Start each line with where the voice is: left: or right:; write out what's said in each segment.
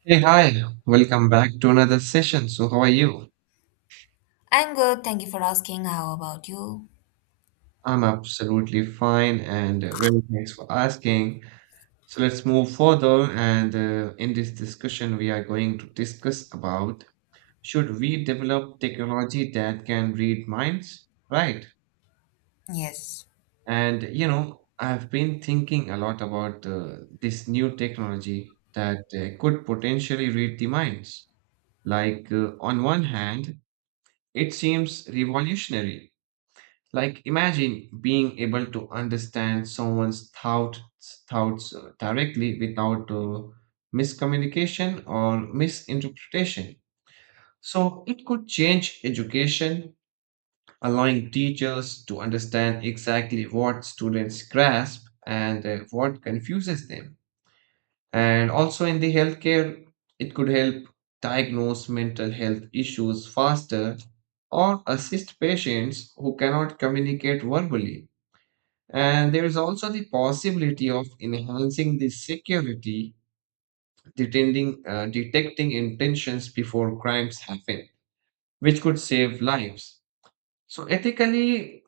right: Hey, hi, welcome back to another session. So, how are you?
left: I'm good. Thank you for asking. How about you?
right: I'm absolutely fine and really thanks for asking. So, let's move further. And In this discussion, we are going to discuss about should we develop technology that can read minds? Right.
left: Yes.
right: And you know, I've been thinking a lot about this new technology that could potentially read the minds. On one hand, it seems revolutionary. Like, imagine being able to understand someone's thoughts directly without miscommunication or misinterpretation. So it could change education, allowing teachers to understand exactly what students grasp and what confuses them. And also in the healthcare, it could help diagnose mental health issues faster or assist patients who cannot communicate verbally. And there is also the possibility of enhancing the security, detecting intentions before crimes happen, which could save lives. So, ethically,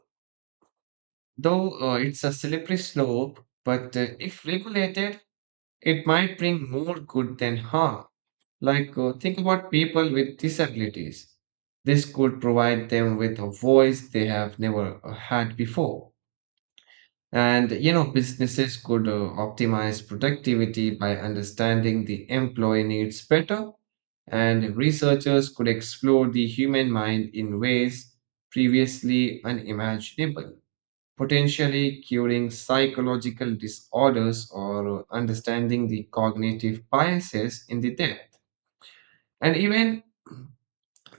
right: though it's a slippery slope, but if regulated, it might bring more good than harm. Think about people with disabilities. This could provide them with a voice they have never had before. And you know, businesses could optimize productivity by understanding the employee needs better, and researchers could explore the human mind in ways previously unimaginable, potentially curing psychological disorders or understanding the cognitive biases in the depth. And even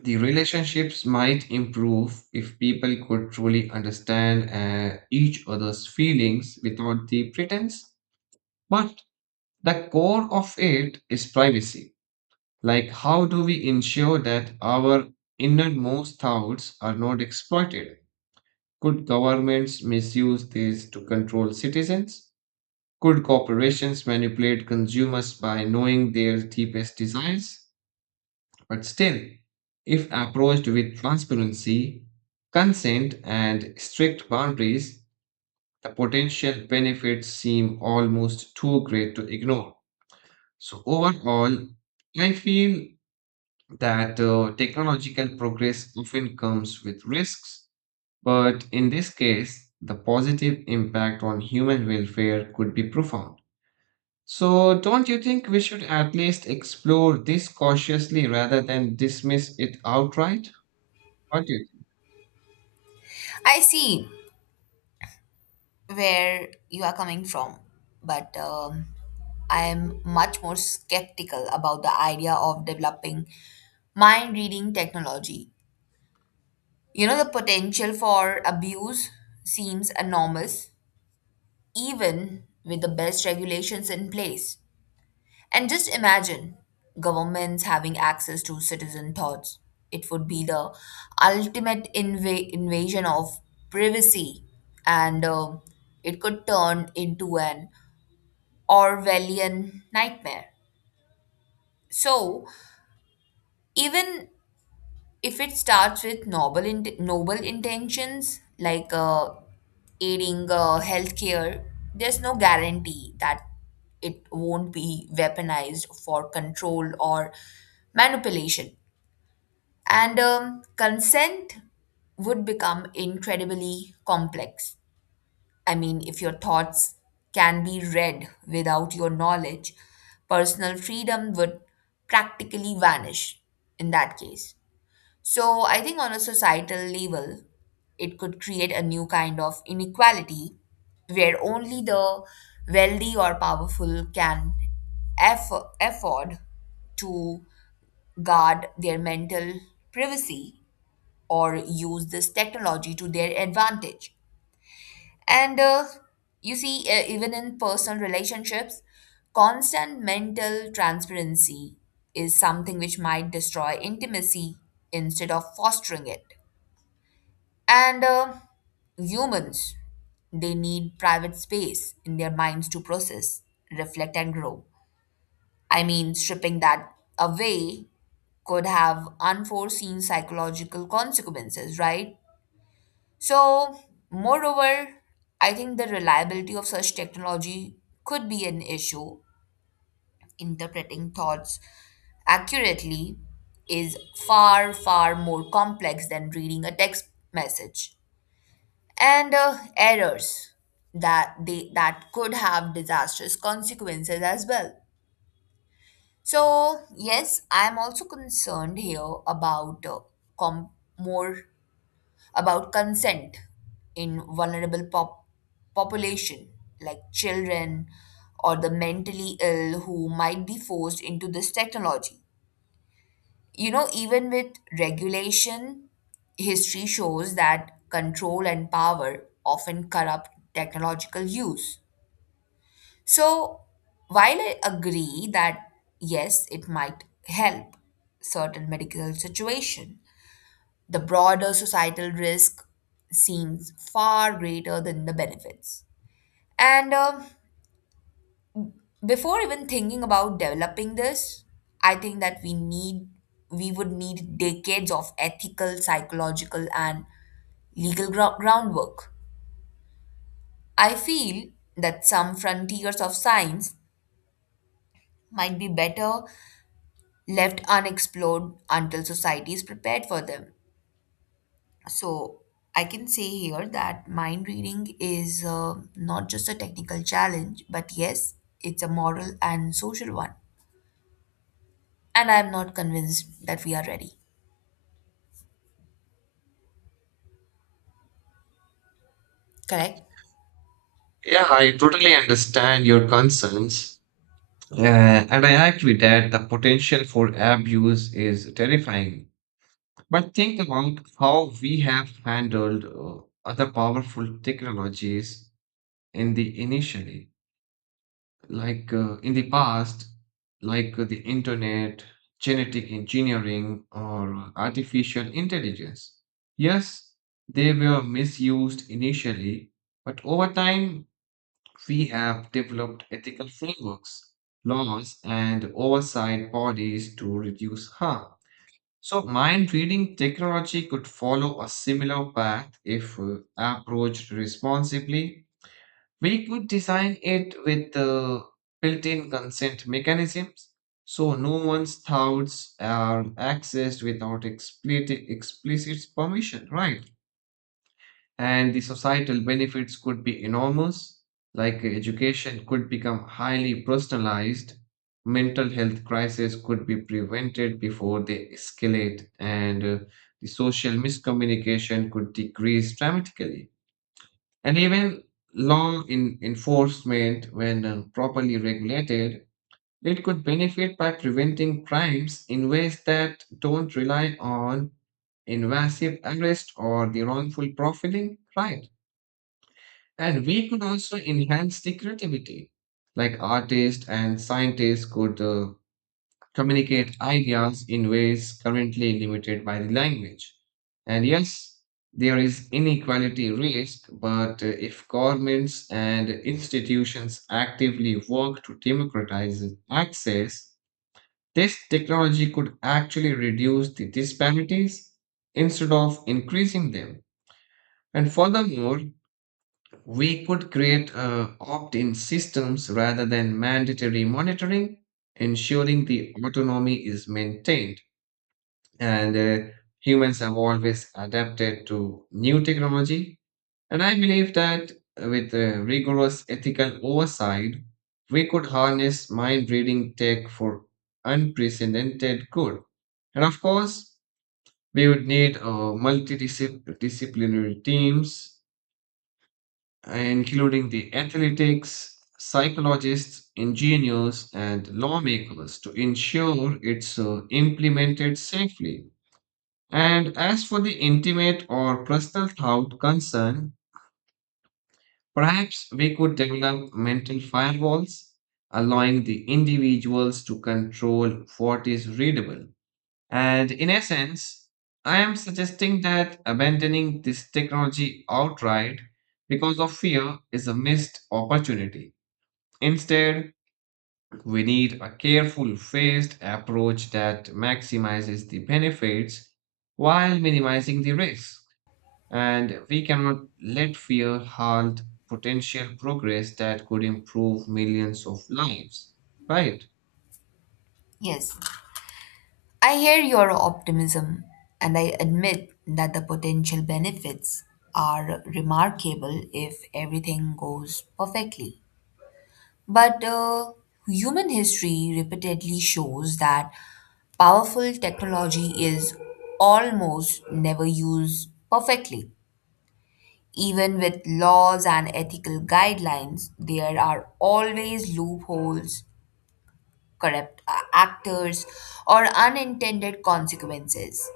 right: the relationships might improve if people could truly understand each other's feelings without the pretense. But the core of it is privacy. Like, how do we ensure that our innermost thoughts are not exploited? Could governments misuse this to control citizens? Could corporations manipulate consumers by knowing their deepest desires? But still, if approached with transparency, consent, and strict boundaries, the potential benefits seem almost too great to ignore. So overall, I feel that technological progress often comes with risks, but in this case, the positive impact on human welfare could be profound. So, don't you think we should at least explore this cautiously rather than dismiss it outright? What do you think?
left: I see where you are coming from, but I'm much more skeptical about the idea of developing mind reading technology. You know, the potential for abuse seems enormous, even with the best regulations in place. And just imagine governments having access to citizen thoughts. It would be the ultimate invasion of privacy, and it could turn into an Orwellian nightmare. So, even if it starts with noble intentions like aiding healthcare, there's no guarantee that it won't be weaponized for control or manipulation. And consent would become incredibly complex. I mean, if your thoughts can be read without your knowledge, personal freedom would practically vanish in that case. So I think on a societal level, it could create a new kind of inequality where only the wealthy or powerful can afford to guard their mental privacy or use this technology to their advantage. And you see, even in personal relationships, constant mental transparency is something which might destroy intimacy instead of fostering it. And humans, they need private space in their minds to process, reflect, and grow. I mean, stripping that away could have unforeseen psychological consequences, right? So, moreover, I think the reliability of such technology could be an issue. Interpreting thoughts accurately is far, far more complex than reading a text message. And errors that could have disastrous consequences as well. So yes, I am also concerned here about com- more about consent in population, like children or the mentally ill who might be forced into this technology. You know, even with regulation, history shows that control and power often corrupt technological use. So, while I agree that yes, it might help certain medical situation, the broader societal risk seems far greater than the benefits. And before even thinking about developing this, I think that we would need decades of ethical, psychological and groundwork. I feel that some frontiers of science might be better left unexplored until society is prepared for them. So I can say here that mind reading is not just a technical challenge, but yes, it's a moral and social one. And I'm not convinced that we are ready. Correct?
right: Yeah, I totally understand your concerns. And I agree that the potential for abuse is terrifying. But think about how we have handled other powerful technologies in the initially, in the past, the internet, genetic engineering, or artificial intelligence. Yes, they were misused initially, but over time we have developed ethical frameworks, laws, and oversight bodies to reduce harm. So, mind reading technology could follow a similar path if approached responsibly. We could design it with built in consent mechanisms so no one's thoughts are accessed without explicit permission, right? And the societal benefits could be enormous. Education could become highly personalized, mental health crises could be prevented before they escalate, and the social miscommunication could decrease dramatically. And even law in enforcement, when properly regulated, it could benefit by preventing crimes in ways that don't rely on invasive arrest or the wrongful profiling, right? And we could also enhance the creativity. Like artists and scientists could communicate ideas in ways currently limited by the language. And yes, there is inequality risk, but if governments and institutions actively work to democratize access, this technology could actually reduce the disparities instead of increasing them. And furthermore, we could create opt in systems rather than mandatory monitoring, ensuring the autonomy is maintained. And Humans have always adapted to new technology. And I believe that with rigorous ethical oversight, we could harness mind reading tech for unprecedented good. And of course, we would need multidisciplinary teams including the athletics, psychologists, engineers, and lawmakers to ensure it's implemented safely. And as for the intimate or personal thought concern, perhaps we could develop mental firewalls, allowing the individuals to control what is readable. And in essence, I am suggesting that abandoning this technology outright because of fear is a missed opportunity. Instead, we need a careful, phased approach that maximizes the benefits while minimizing the risks. And we cannot let fear halt potential progress that could improve millions of lives. Right?
left: Yes, I hear your optimism, and I admit that the potential benefits are remarkable if everything goes perfectly. But human history repeatedly shows that powerful technology is almost never used perfectly. Even with laws and ethical guidelines, there are always loopholes, corrupt actors, or unintended consequences.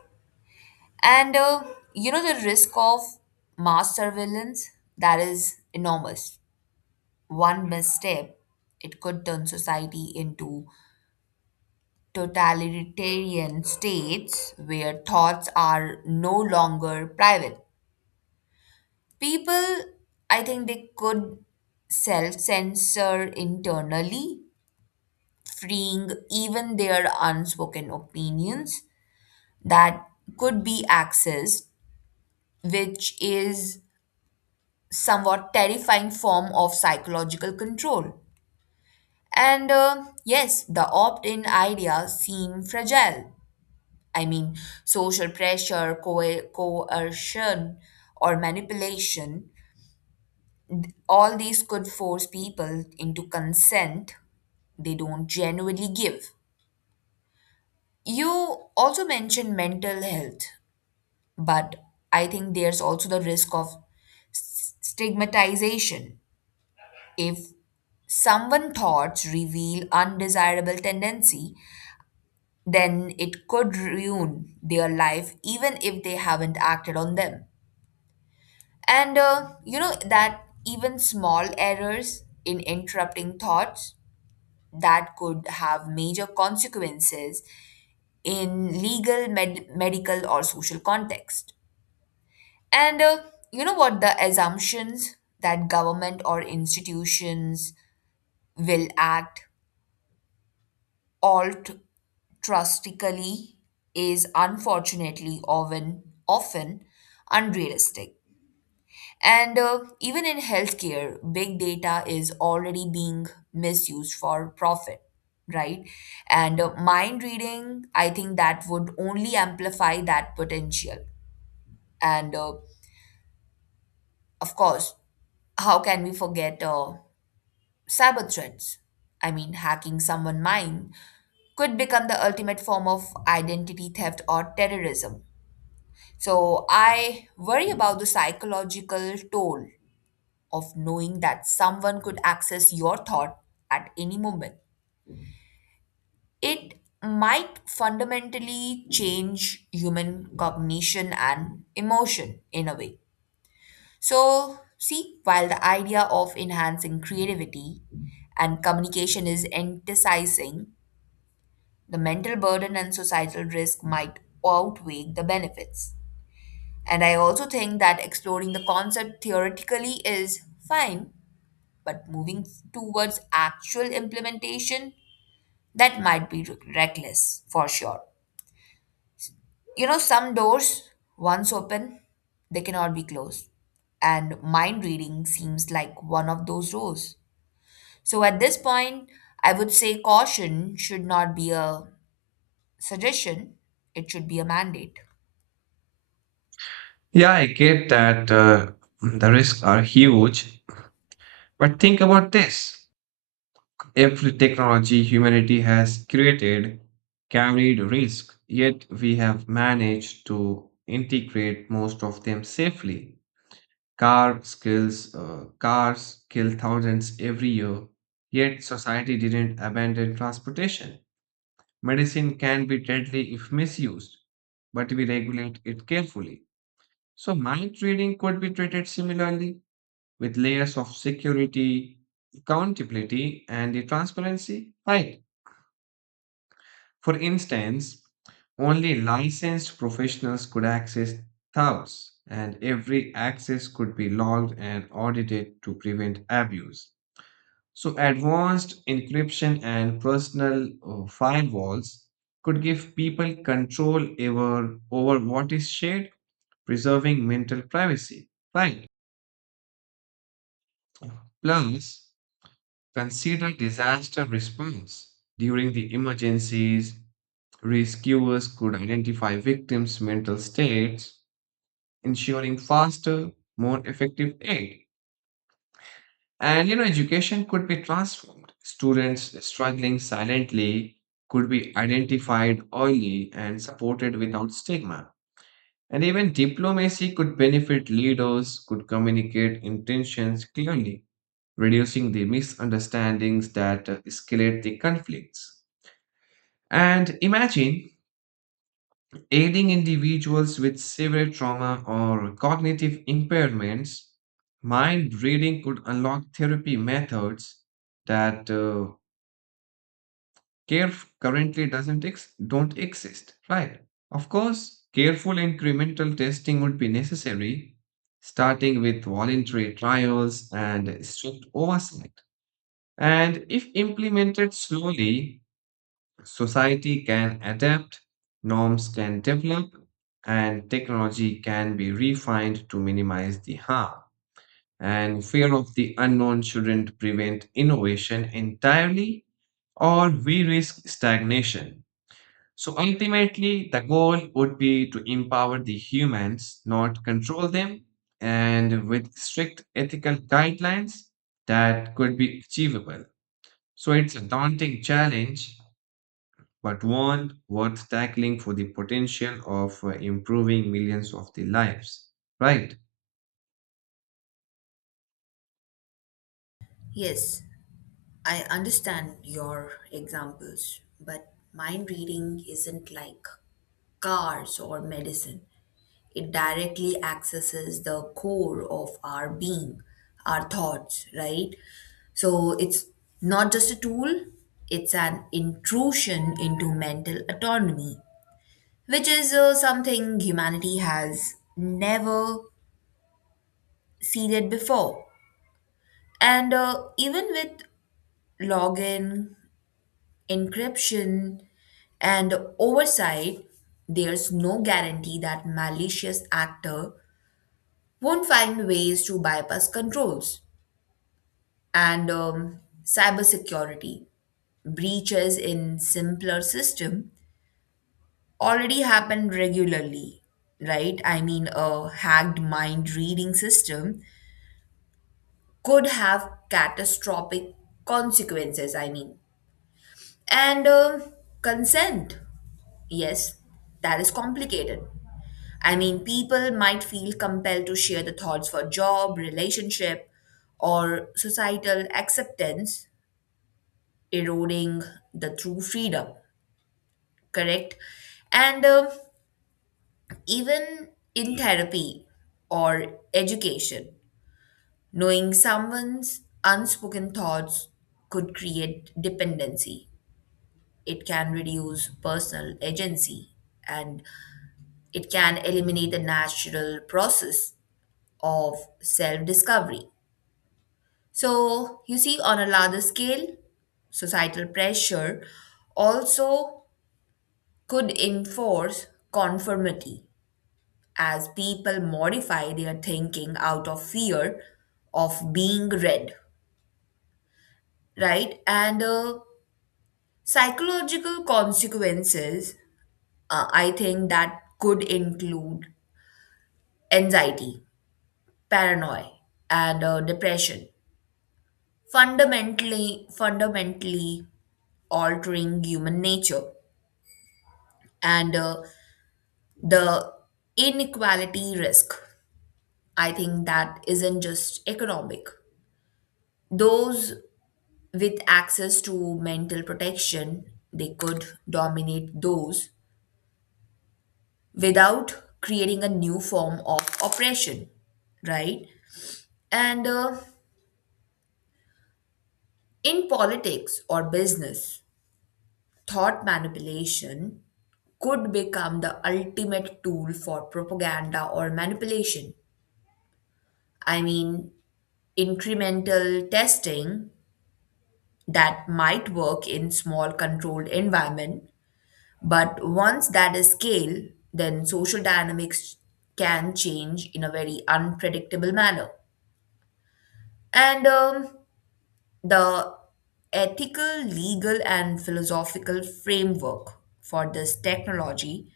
left: And you know, the risk of mass surveillance, that is enormous. One misstep, it could turn society into totalitarian states where thoughts are no longer private. People, I think they could self censor internally, freeing even their unspoken opinions that could be accessed, which is somewhat terrifying form of psychological control. And yes, the opt in idea seem fragile. I mean, social pressure, coercion, or manipulation, all these could force people into consent they don't genuinely give. You also mentioned mental health, but I think there's also the risk of stigmatization. If someone thoughts reveal undesirable tendency, then it could ruin their life even if they haven't acted on them. And you know that even small errors in interrupting thoughts, that could have major consequences in legal, medical, or social context. And you know what, the assumptions that government or institutions will act alt Trustically is unfortunately often unrealistic. And even in healthcare, big data is already being misused for profit, right? And mind reading, I think that would only amplify that potential. And of course, how can we forget cyber threats? I mean, hacking someone' mind could become the ultimate form of identity theft or terrorism. So I worry about the psychological toll of knowing that someone could access your thought at any moment. It might fundamentally change human cognition and emotion in a way. So, see, while the idea of enhancing creativity and communication is emphasizing, the mental burden and societal risk might outweigh the benefits. And I also think that exploring the concept theoretically is fine, but moving towards actual implementation, that might be reckless for sure. You know, some doors, once open, they cannot be closed. And mind reading seems like one of those doors. So at this point, I would say caution should not be a suggestion, it should be a mandate.
right: Yeah, I get that the risks are huge, but think about this. Every technology humanity has created carried risk, yet we have managed to integrate most of them safely. Cars kill thousands every year, yet society didn't abandon transportation. Medicine can be deadly if misused, but we regulate it carefully. So mind reading could be treated similarly with layers of security, accountability, and the transparency, right? For instance, only licensed professionals could access tubs, and every access could be logged and audited to prevent abuse. So, advanced encryption and personal firewalls could give people control over what is shared, preserving mental privacy. Right. Plus, consider disaster response during the emergencies. Rescuers could identify victims' mental states, ensuring faster, more effective aid. And you know, education could be transformed. Students struggling silently could be identified early and supported without stigma. And even diplomacy could benefit leaders, could communicate intentions clearly, reducing the misunderstandings that escalate the conflicts. And imagine aiding individuals with severe trauma or cognitive impairments, mind reading could unlock therapy methods that care currently doesn't ex- don't exist. Right. Of course, careful incremental testing would be necessary, starting with voluntary trials and strict oversight. And if implemented slowly, society can adapt, norms can develop, and technology can be refined to minimize the harm. And fear of the unknown shouldn't prevent innovation entirely, or we risk stagnation. So ultimately, the goal would be to empower the humans, not control them, and with strict ethical guidelines that could be achievable. So it's a daunting challenge, but one worth tackling for the potential of improving millions of the lives. Right?
left: Yes, I understand your examples, but mind reading isn't like cars or medicine. It directly accesses the core of our being, our thoughts, right? So it's not just a tool, it's an intrusion into mental autonomy, which is something humanity has never ceded before. And even with login encryption, and oversight, there's no guarantee that malicious actor won't find ways to bypass controls. And cybersecurity breaches in simpler system already happen regularly, right? I mean, a hacked mind reading system could have catastrophic consequences. I mean, and consent, yes, that is complicated. I mean, people might feel compelled to share the thoughts for job, relationship, or societal acceptance, eroding the true freedom, correct? And even in therapy or education, knowing someone's unspoken thoughts could create dependency. It can reduce personal agency and it can eliminate the natural process of self discovery. So, you see, on a larger scale, societal pressure also could enforce conformity as people modify their thinking out of fear of being read, right? And psychological consequences, I think that could include anxiety, paranoia, and depression, fundamentally altering human nature. And the inequality risk, I think that isn't just economic. Those with access to mental protection, they could dominate those without, creating a new form of oppression, right? And in politics or business, thought manipulation could become the ultimate tool for propaganda or manipulation. I mean, incremental testing that might work in small controlled environment, but once that is scale, then social dynamics can change in a very unpredictable manner. And the ethical legal and philosophical framework for this technology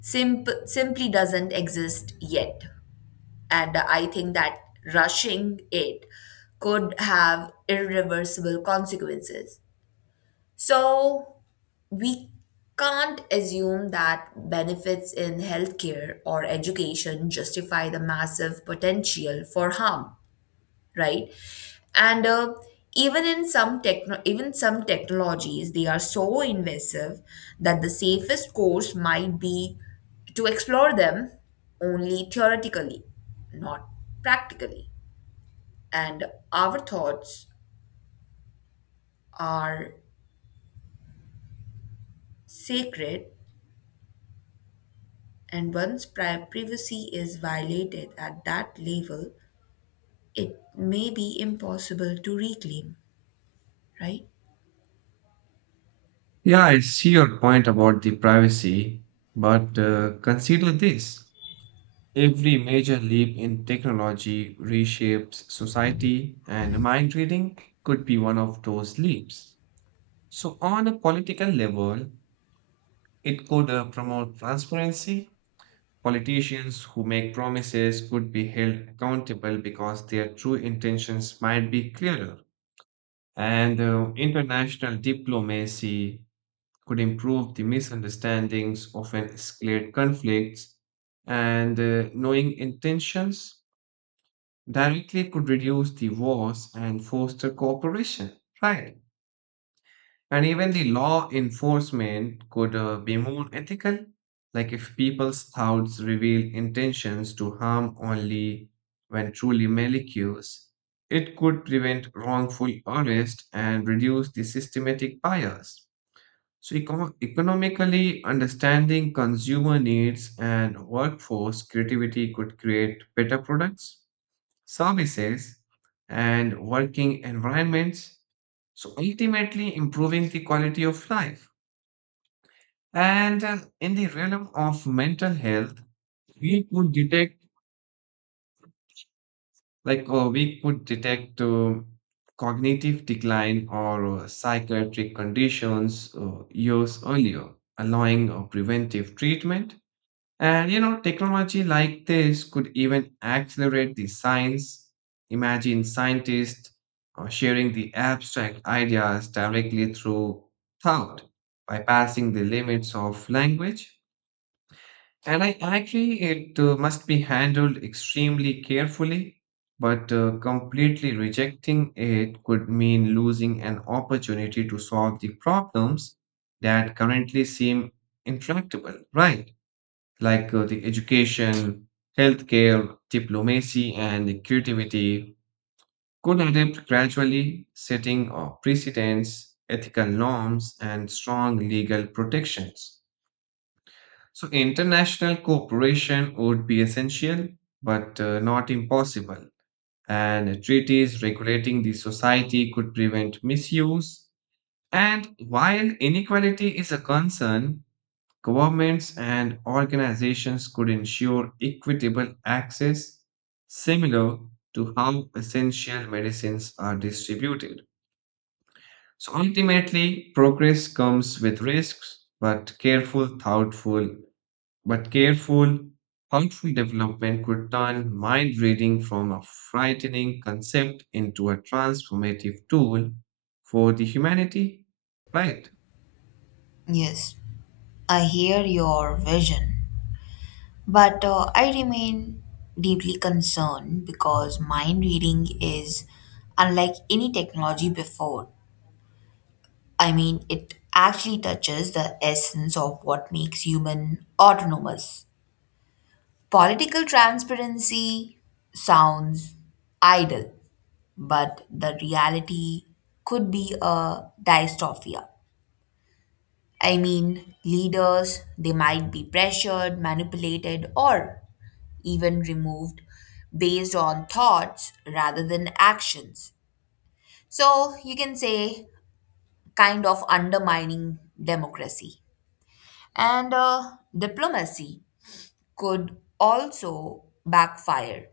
left: simply doesn't exist yet. And I think that rushing it could have irreversible consequences. So we can't assume that benefits in healthcare or education justify the massive potential for harm, right? And even some technologies, they are so invasive that the safest course might be to explore them only theoretically, not practically. And our thoughts are sacred, and once privacy is violated at that level, it may be impossible to reclaim, right?
right: Yeah, I see your point about the privacy, but consider this. Every major leap in technology reshapes society, and mind reading could be one of those leaps. So, on a political level, it could promote transparency. Politicians who make promises could be held accountable because their true intentions might be clearer. And International diplomacy could improve the misunderstandings of an escalate conflicts. And Knowing intentions directly could reduce the wars and foster cooperation. Right. And even the law enforcement could be more ethical, like if people's thoughts reveal intentions to harm only when truly malicious, it could prevent wrongful arrest and reduce the systematic bias. So, economically, understanding consumer needs and workforce creativity could create better products services, and working environments. So ultimately improving the quality of life. And In the realm of mental health, we could detect like uh, we could detect uh, cognitive decline or psychiatric conditions years earlier, allowing preventive treatment. And you know, technology like this could even accelerate the science. Imagine scientists sharing the abstract ideas directly through thought, bypassing the limits of language. And I agree, it must be handled extremely carefully, but completely rejecting it could mean losing an opportunity to solve the problems that currently seem intractable, right? The education, healthcare, diplomacy, and creativity could adapt gradually, setting precedents, ethical norms, and strong legal protections. So, international cooperation would be essential, but not impossible. And treaties regulating the society could prevent misuse. And while inequality is a concern, governments and organizations could ensure equitable access, similar to how essential medicines are distributed. So ultimately, progress comes with risks, but careful, thoughtful development could turn mind reading from a frightening concept into a transformative tool for the humanity, right?
left: Yes, I hear your vision, but I remain deeply concerned because mind reading is unlike any technology before. I mean, it actually touches the essence of what makes human autonomous. Political transparency sounds idle, but the reality could be a dystopia. I mean, leaders, they might be pressured, manipulated, or even removed based on thoughts rather than actions. So you can say, kind of undermining democracy. And diplomacy could also backfire.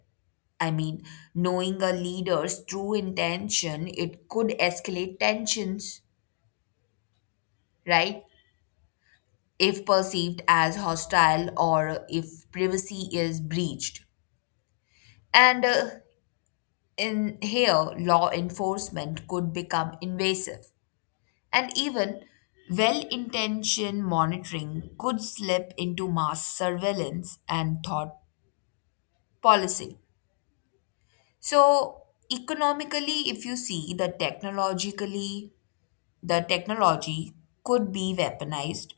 left: I mean, knowing a leader's true intention, it could escalate tensions, right? If perceived as hostile or if privacy is breached. And in here, law enforcement could become invasive. And even well intentioned monitoring could slip into mass surveillance and thought policing. So, economically, if you see the technologically, the technology could be weaponized.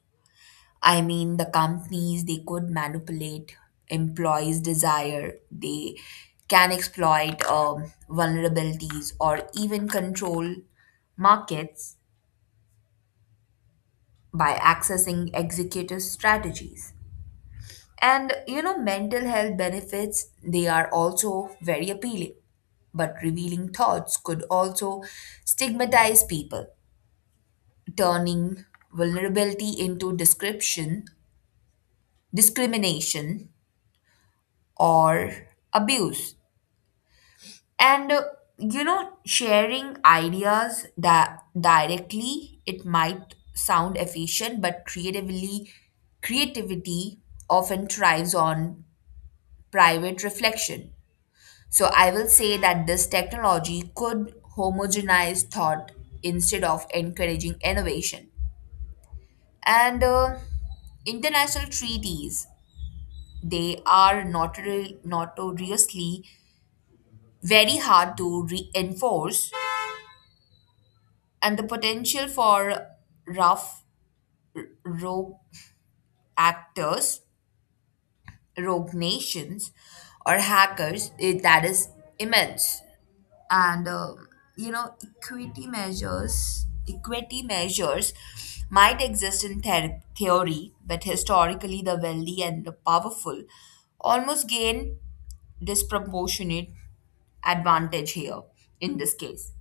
left: I mean, the companies, they could manipulate employees' desire, they can exploit vulnerabilities or even control markets by accessing executive strategies. And you know, mental health benefits, they are also very appealing. But revealing thoughts could also stigmatize people, turning vulnerability into description, discrimination or abuse. And you know, sharing ideas that directly it might sound efficient, but creatively creativity often thrives on private reflection. So I will say that this technology could homogenize thought instead of encouraging innovation. And international treaties, they are notoriously very hard to enforce, and the potential for rough rogue actors, rogue nations, or hackers that is immense. And you know, equity measures might exist in theory, but historically, the wealthy and the powerful almost gain disproportionate advantage here in this case.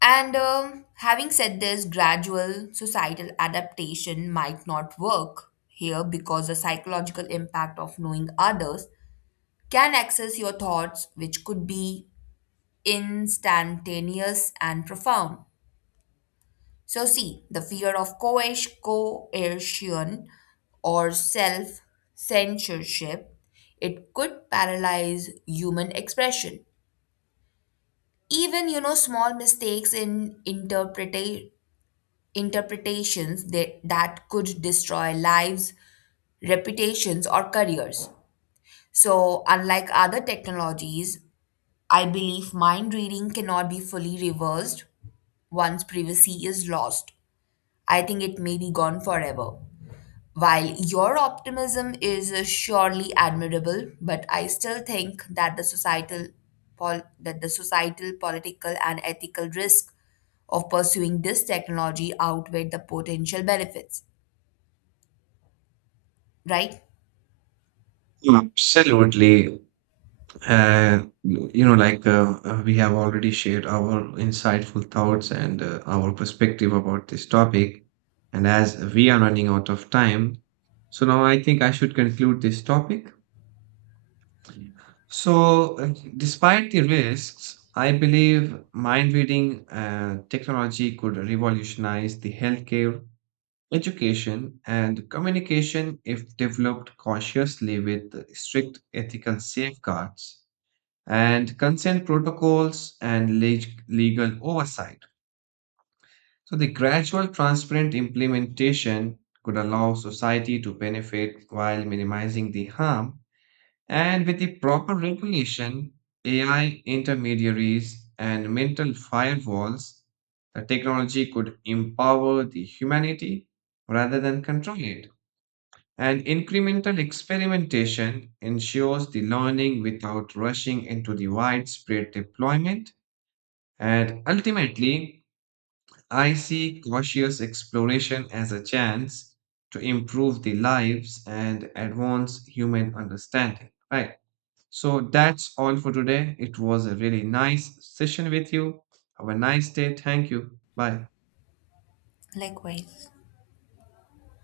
left: And having said this, gradual societal adaptation might not work here because the psychological impact of knowing others can access your thoughts, which could be instantaneous and profound. So, see, the fear of coercion or self censorship, it could paralyze human expression. Even you know small mistakes in interpretations that could destroy lives, reputations, or careers. So, unlike other technologies, I believe mind reading cannot be fully reversed once privacy is lost. I think it may be gone forever. While your optimism is surely admirable, but I still think that that the societal, political, and ethical risk of pursuing this technology outweigh the potential benefits. Right?
right: Absolutely. We have already shared our insightful thoughts and our perspective about this topic. And as we are running out of time, so now I think I should conclude this topic. So, despite the risks, I believe mind reading technology could revolutionize the healthcare, education, and communication if developed cautiously with strict ethical safeguards and consent protocols and legal oversight. So, the gradual, transparent implementation could allow society to benefit while minimizing the harm. And with the proper regulation, AI intermediaries, and mental firewalls, the technology could empower the humanity rather than control it. And incremental experimentation ensures the learning without rushing into the widespread deployment. And ultimately, I see cautious exploration as a chance to improve the lives and advance human understanding. Right. So that's all for today. It was a really nice session with you. Have a nice day. Thank you. Bye.
left: Likewise.